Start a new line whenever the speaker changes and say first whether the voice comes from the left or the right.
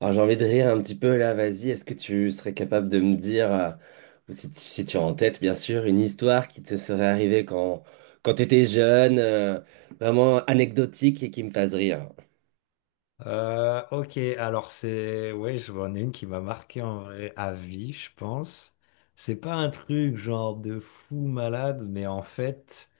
right: Alors j'ai envie de rire un petit peu là, vas-y, est-ce que tu serais capable de me dire, ou si, tu si tu as en tête bien sûr, une histoire qui te serait arrivée quand tu étais jeune, vraiment anecdotique et qui me fasse rire?
left: Ok, alors ouais, je vois une qui m'a marqué en vrai à vie, je pense. C'est pas un truc genre de fou malade, mais en fait...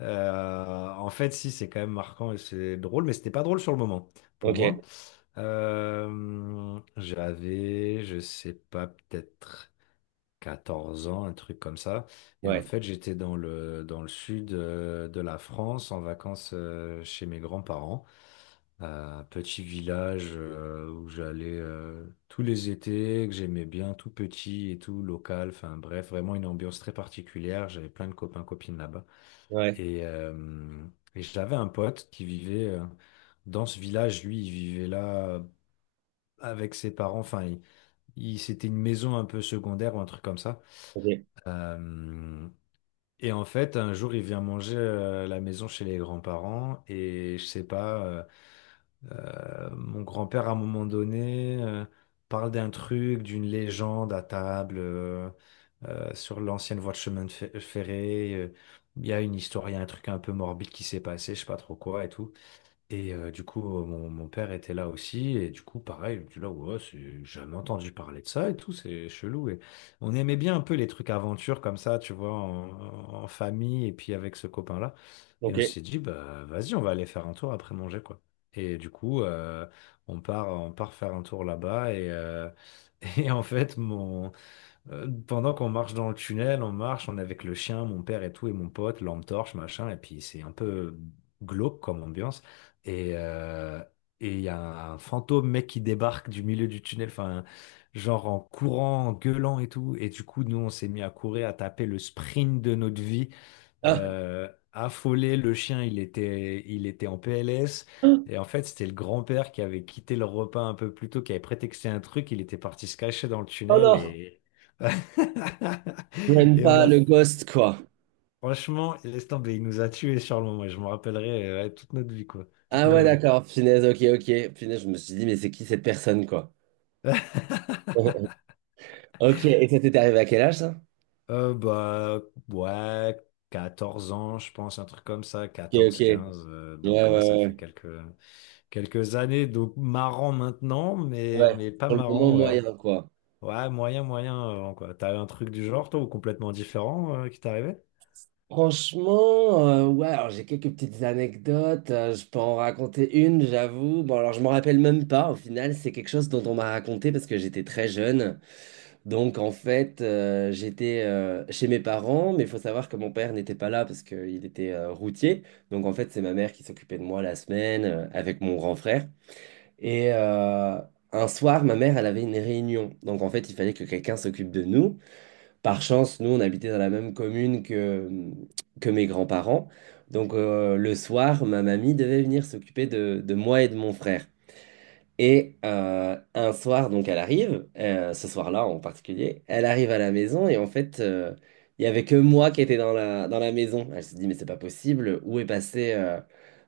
left: euh, en fait, si, c'est quand même marquant et c'est drôle, mais c'était pas drôle sur le moment, pour
right: Ok,
left: moi. J'avais, je sais pas, peut-être 14 ans, un truc comme ça. Et en
right: ouais,
left: fait, j'étais dans le sud, de la France en vacances, chez mes grands-parents, à un petit village où j'allais tous les étés, que j'aimais bien, tout petit et tout local. Enfin bref, vraiment une ambiance très particulière. J'avais plein de copains, copines là-bas.
right: ouais,
left: Et, euh, et j'avais un pote qui vivait dans ce village. Lui, il vivait là avec ses parents. Enfin, c'était une maison un peu secondaire ou un truc comme ça.
right: ok,
left: Euh, et en fait, un jour, il vient manger à la maison chez les grands-parents. Et je sais pas, mon grand-père, à un moment donné, parle d'un truc, d'une légende à table, sur l'ancienne voie de chemin de ferré. Il y a une histoire, il y a un truc un peu morbide qui s'est passé, je sais pas trop quoi et tout. Et du coup, mon père était là aussi, et du coup, pareil, il me dit là, ouais, j'ai jamais entendu parler de ça et tout, c'est chelou. Et on aimait bien un peu les trucs aventures comme ça, tu vois, en famille, et puis avec ce copain-là. Et
right: ok.
left: on s'est dit, bah, vas-y, on va aller faire un tour après manger, quoi. Et du coup, on part faire un tour là-bas. En fait, pendant qu'on marche dans le tunnel, on marche, on est avec le chien, mon père et tout, et mon pote, lampe torche, machin, et puis c'est un peu glauque comme ambiance. Et euh, et il y a un fantôme mec qui débarque du milieu du tunnel, enfin, genre en courant, en gueulant et tout. Et du coup, nous, on s'est mis à courir, à taper le sprint de notre vie
right: Ah,
left: euh, affolé. Le chien, il était en PLS.
right: ah,
left: Et en fait, c'était le grand-père qui avait quitté le repas un peu plus tôt, qui avait prétexté un truc. Il était parti se cacher dans le
right: oh
left: tunnel
right: non,
left: et,
right: même
left: et on
right: pas
left: a,
right: le ghost quoi.
left: Franchement, laisse tomber, il nous a tués sur le moment. Je me rappellerai, ouais, toute notre vie, quoi. Toute
right: Ah
left: ma
right: ouais,
left: vie.
right: d'accord, punaise, ok, ok, punaise, je me suis dit, mais c'est qui cette personne quoi? Ok, et ça t'était arrivé à quel âge ça?
left: Bah, ouais, 14 ans, je pense, un truc comme ça,
right: Ok, ok,
left: quatorze,
right: ouais,
left: quinze.
right: ouais,
left: Donc, ouais, ça
right: ouais,
left: fait
right: ouais,
left: quelques. Quelques années, donc marrant maintenant, mais,
right: ouais,
left: mais pas
right: sur le moment
left: marrant, ouais.
right: moyen quoi.
left: Ouais, moyen, moyen, quoi. T'as un truc du genre, toi, ou complètement différent, qui t'est arrivé?
right: Franchement, ouais, alors j'ai quelques petites anecdotes, je peux en raconter une, j'avoue. Bon, alors je m'en rappelle même pas, au final, c'est quelque chose dont on m'a raconté parce que j'étais très jeune. Donc en fait, j'étais chez mes parents, mais il faut savoir que mon père n'était pas là parce qu'il était routier. Donc en fait, c'est ma mère qui s'occupait de moi la semaine avec mon grand frère. Et un soir, ma mère, elle avait une réunion. Donc en fait, il fallait que quelqu'un s'occupe de nous. Par chance, nous, on habitait dans la même commune que mes grands-parents. Donc, le soir, ma mamie devait venir s'occuper de moi et de mon frère. Et un soir, donc, elle arrive, ce soir-là en particulier, elle arrive à la maison et en fait, il n'y avait que moi qui étais dans la maison. Elle se dit, mais c'est pas possible, où est passée euh,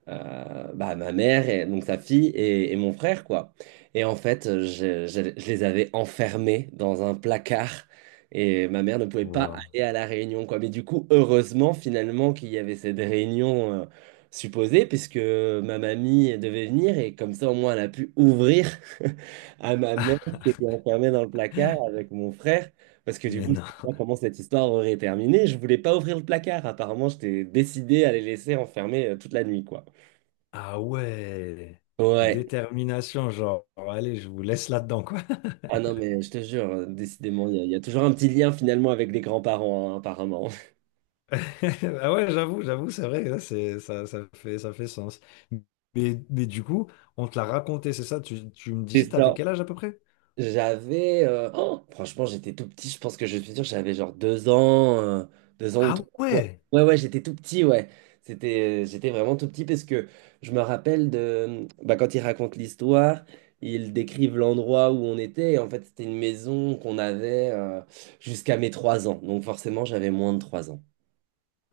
right: euh, bah, ma mère, et, donc sa fille et mon frère, quoi. Et en fait, je les avais enfermés dans un placard et ma mère ne pouvait pas
left: Wow.
right: aller à la réunion, quoi. Mais du coup, heureusement, finalement, qu'il y avait cette réunion supposé, puisque ma mamie devait venir et comme ça au moins elle a pu ouvrir à ma mère qui était enfermée dans le placard avec mon frère, parce que du
left: Mais
right: coup je
left: non.
right: sais pas comment cette histoire aurait terminé, je voulais pas ouvrir le placard, apparemment j'étais décidé à les laisser enfermer toute la nuit quoi.
left: Ah ouais.
right: Ouais,
left: Détermination, genre, allez, je vous laisse là-dedans, quoi.
right: ah non mais je te jure, décidément il y a toujours un petit lien finalement avec les grands-parents hein, apparemment.
left: Ah ouais, j'avoue, c'est vrai, là, c'est, ça, ça fait sens. Mais du coup, on te l'a raconté, c'est ça? Tu me disais,
right: C'est
left: t'avais
right: ça.
left: quel âge à peu près?
right: J'avais, oh, franchement, j'étais tout petit. Je pense que je suis sûr, j'avais genre 2 ans, 2 ans ou
left: Ah
right: trois. Ouais,
left: ouais!
right: ouais, ouais, j'étais tout petit, ouais. C'était, j'étais vraiment tout petit parce que je me rappelle de, bah, quand ils racontent l'histoire, ils décrivent l'endroit où on était. Et en fait, c'était une maison qu'on avait jusqu'à mes 3 ans. Donc forcément, j'avais moins de 3 ans.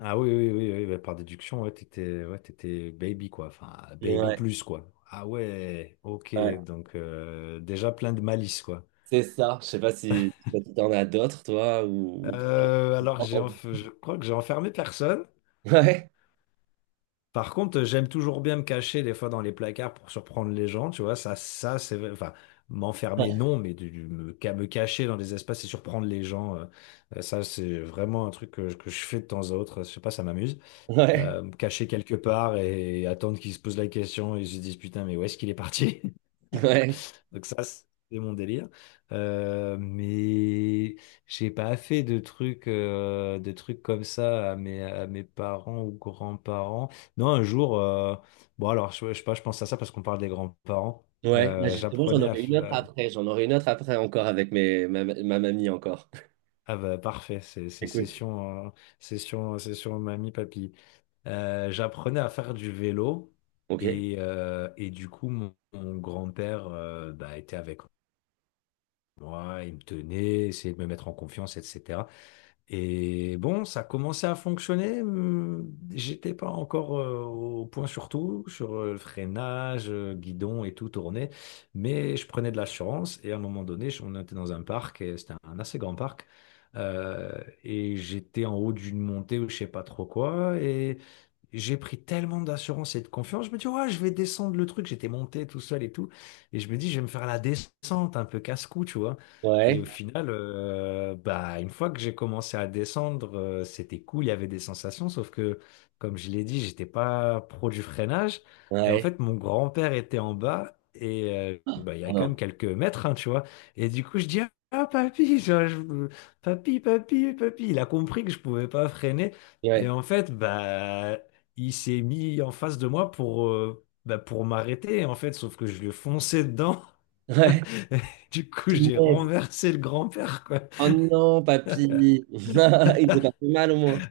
left: Ah oui, oui, oui, oui, bah, par déduction, ouais, t'étais baby, quoi. Enfin, baby
right: Ouais,
left: plus, quoi. Ah ouais, ok,
right: ouais,
left: donc déjà plein de malice, quoi.
right: c'est ça. je sais pas si t'en as d'autres, toi, ou...
left: Alors,
right: ou-
left: je crois que j'ai enfermé personne.
right: Ouais,
left: Par contre, j'aime toujours bien me cacher des fois dans les placards pour surprendre les gens, tu vois. Ça, c'est, enfin, m'enfermer, non, mais de me cacher dans des espaces et surprendre les gens, ça, c'est vraiment un truc que je fais de temps à autre. Je sais pas, ça m'amuse.
right: ouais,
left: Caché quelque part et attendre qu'ils se posent la question et ils se disent putain, mais où est-ce qu'il est parti?
right: ouais.
left: Donc ça, c'est mon délire. Mais j'ai pas fait de trucs comme ça à mes parents ou grands-parents. Non, un jour, bon alors, je sais pas, je pense à ça parce qu'on parle des grands-parents.
right: Ouais, bah
left: Euh,
right: justement, j'en
left: j'apprenais à,
right: aurai
left: f-
right: une autre après. J'en aurai une autre après encore avec ma mamie encore.
left: Ah bah parfait, c'est
right: Écoute.
left: session, session mamie, papy. J'apprenais à faire du vélo
right: Ok.
left: et du coup mon grand-père, bah, était avec moi, il me tenait, essayait de me mettre en confiance, etc. Et bon, ça commençait à fonctionner. J'étais pas encore au point sur tout, sur le freinage, guidon et tout tourné, mais je prenais de la chance. Et à un moment donné, on était dans un parc, et c'était un assez grand parc, euh, et j'étais en haut d'une montée ou je sais pas trop quoi, j'ai pris tellement d'assurance et de confiance. Je me dis, ouais, je vais descendre le truc. J'étais monté tout seul et tout. Et je me dis, je vais me faire la descente, un peu casse-cou, tu vois. Et
right: Ouais.
left: au final, bah, une fois que j'ai commencé à descendre, c'était cool, il y avait des sensations. Sauf que, comme je l'ai dit, j'étais pas pro du freinage. Et en
right: Ouais.
left: fait, mon grand-père était en bas. Et bah, il y
right: Oh
left: a quand même
right: non.
left: quelques mètres, hein, tu vois. Et du coup, je dis, ah, papy, papy, papy, papy. Il a compris que je pouvais pas freiner. Et
right: Ouais.
left: en fait, bah, il s'est mis en face de moi pour m'arrêter, en fait, sauf que je lui ai foncé dedans.
right: Ouais.
left: Du coup, j'ai
right: Punaise.
left: renversé le grand-père.
right: Oh non, papy. Il s'est pas fait mal au moins.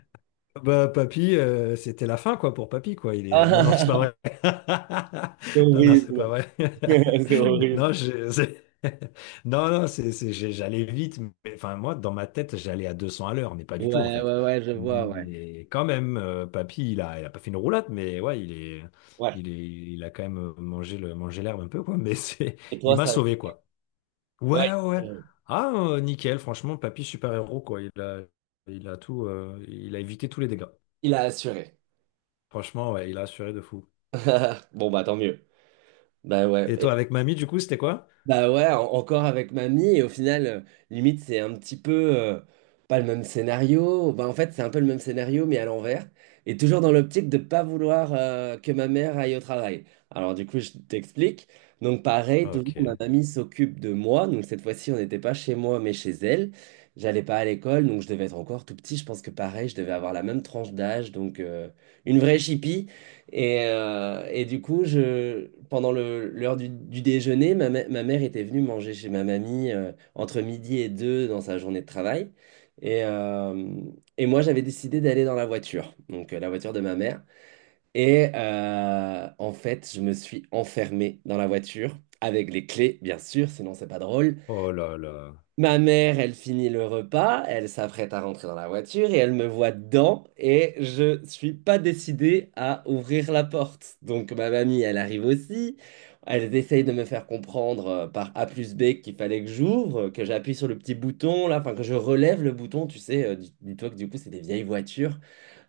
left: Bah, papy, c'était la fin, quoi, pour papy, quoi. Non, non, c'est pas
right: Ah,
left: vrai.
right: c'est
left: Non, non, c'est pas
right: horrible.
left: vrai.
right: C'est
left: Non,
right: horrible.
left: non, non, j'allais vite. Enfin, moi, dans ma tête, j'allais à 200 à l'heure, mais pas du tout, en
right: Ouais,
left: fait.
right: ouais, ouais, je vois, ouais.
left: Mais quand même, papy, il a pas fait une roulade, mais ouais, il est,
right: Ouais.
left: il est, il a quand même mangé l'herbe un peu, quoi.
right: Et
left: Il
right: toi,
left: m'a
right: ça...
left: sauvé, quoi.
right: Ouais.
left: Ouais, ouais. Ouais. Ah, nickel, franchement, papy, super-héros, quoi. Il a évité tous les dégâts.
right: Il a assuré.
left: Franchement, ouais, il a assuré de fou.
right: Bon, bah tant mieux. Bah ouais.
left: Et toi, avec mamie, du coup, c'était quoi?
right: Bah ouais, encore avec mamie, et au final, limite, c'est un petit peu euh, pas le même scénario. Bah en fait, c'est un peu le même scénario, mais à l'envers. Et toujours dans l'optique de pas vouloir que ma mère aille au travail. Alors du coup, je t'explique. Donc pareil,
left: Ah,
right: toujours ma
left: ok.
right: mamie s'occupe de moi. Donc cette fois-ci, on n'était pas chez moi, mais chez elle. J'allais pas à l'école, donc je devais être encore tout petit. Je pense que pareil, je devais avoir la même tranche d'âge, donc une vraie chipie. Et du coup, pendant l'heure du déjeuner, ma mère était venue manger chez ma mamie entre midi et deux dans sa journée de travail. Et, euh, et moi, j'avais décidé d'aller dans la voiture, donc la voiture de ma mère. Et en fait, je me suis enfermé dans la voiture avec les clés, bien sûr, sinon c'est pas drôle.
left: Oh là là.
right: Ma mère, elle finit le repas, elle s'apprête à rentrer dans la voiture et elle me voit dedans et je suis pas décidé à ouvrir la porte. Donc ma mamie, elle arrive aussi. Elle essaye de me faire comprendre par A plus B qu'il fallait que j'ouvre, que j'appuie sur le petit bouton là, enfin que je relève le bouton, tu sais. Dis-toi que du coup, c'est des vieilles voitures.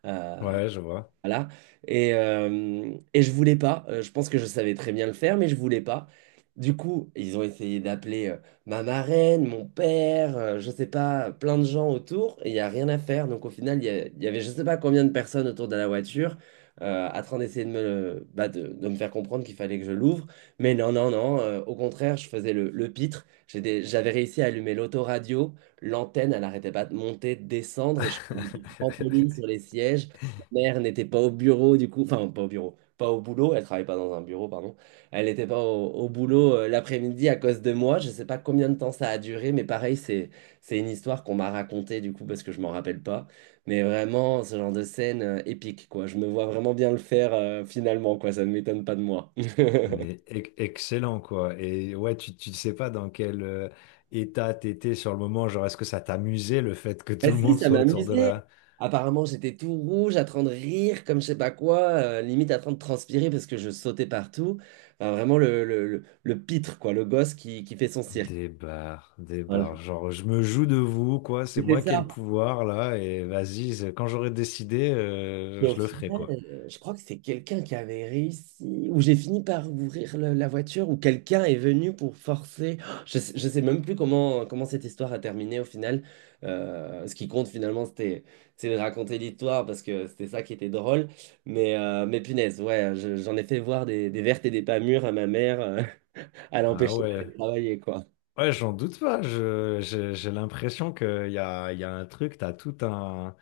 right: euh,
left: Ouais, je vois.
right: voilà. Et je voulais pas. Je pense que je savais très bien le faire, mais je voulais pas. Du coup, ils ont essayé d'appeler ma marraine, mon père, je sais pas, plein de gens autour, et il n'y a rien à faire. Donc au final, il y avait je sais pas combien de personnes autour de la voiture, à train d'essayer de bah, de me faire comprendre qu'il fallait que je l'ouvre. Mais non, non, non. Au contraire, je faisais le pitre. J'avais réussi à allumer l'autoradio. L'antenne, elle arrêtait pas de monter, de descendre, et je faisais des trampolines sur les sièges mère n'était pas au bureau, du coup, enfin, pas au bureau, pas au boulot, elle travaillait pas dans un bureau, pardon. Elle n'était pas au boulot l'après-midi à cause de moi. Je sais pas combien de temps ça a duré, mais pareil, c'est une histoire qu'on m'a racontée, du coup, parce que je m'en rappelle pas. Mais vraiment, ce genre de scène épique, quoi. Je me vois vraiment bien le faire finalement, quoi. Ça ne m'étonne pas de moi.
left: Mais excellent, quoi. Et ouais, tu sais pas dans quel état t'étais sur le moment. Genre, est-ce que ça t'amusait le fait que
right: Bah
left: tout le
right: si,
left: monde
right: ça
left: soit autour de
right: m'amusait.
left: là?
right: Apparemment, j'étais tout rouge, à train de rire, comme je sais pas quoi, limite à train de transpirer parce que je sautais partout. Enfin, vraiment le pitre, quoi, le gosse qui fait son cirque.
left: Des bars, des
right: Voilà.
left: bars. Genre, je me joue de vous, quoi. C'est
right: C'était
left: moi qui ai le
right: ça.
left: pouvoir, là. Et vas-y, quand j'aurai décidé,
right: Mais au
left: je le ferai,
right: final,
left: quoi.
right: je crois que c'est quelqu'un qui avait réussi, ou j'ai fini par ouvrir la voiture, ou quelqu'un est venu pour forcer. Je sais même plus comment cette histoire a terminé au final. Ce qui compte finalement, c'est de raconter l'histoire parce que c'était ça qui était drôle. Mais punaise, ouais, j'en ai fait voir des vertes et des pas mûres à ma mère, à
left: Ah
right: l'empêcher
left: ouais.
right: d'aller travailler, quoi.
left: Ouais, j'en doute pas. J'ai l'impression qu'il y a un truc, t'as tout un,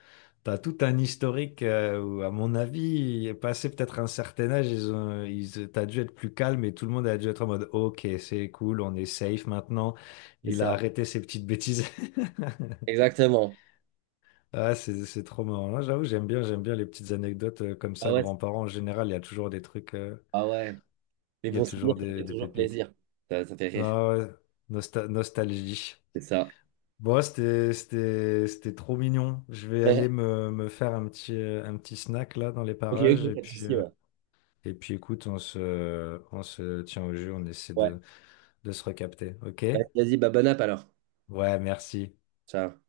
left: t'as tout un historique, où, à mon avis, passé peut-être un certain âge, t'as dû être plus calme et tout le monde a dû être en mode, OK, c'est cool, on est safe maintenant.
right: C'est
left: Il a
right: ça.
left: arrêté ses petites bêtises.
right: Exactement.
left: Ah, c'est trop marrant. Là, j'avoue, j'aime bien les petites anecdotes comme
right: Ah
left: ça.
right: ouais,
left: Grands-parents, en général, il y a toujours des trucs.
right: ah ouais. Les
left: Il y a
right: bons souvenirs,
left: toujours
right: ça
left: des,
right: fait
left: des
right: toujours
left: pépites.
right: plaisir. Ça fait rire.
left: Ah ouais, nostalgie.
right: C'est ça.
left: Bon, c'était trop mignon. Je vais aller me faire un petit snack là dans les
right: Ok,
left: parages.
right: ok,
left: Et
right: pas de
left: puis,
right: souci,
left: euh,
right: ouais.
left: et puis écoute, on se tient au jeu, on essaie
right: Ouais.
left: de se recapter. OK?
right: Vas-y, bah, bonne app alors.
left: Ouais, merci.
right: Ciao.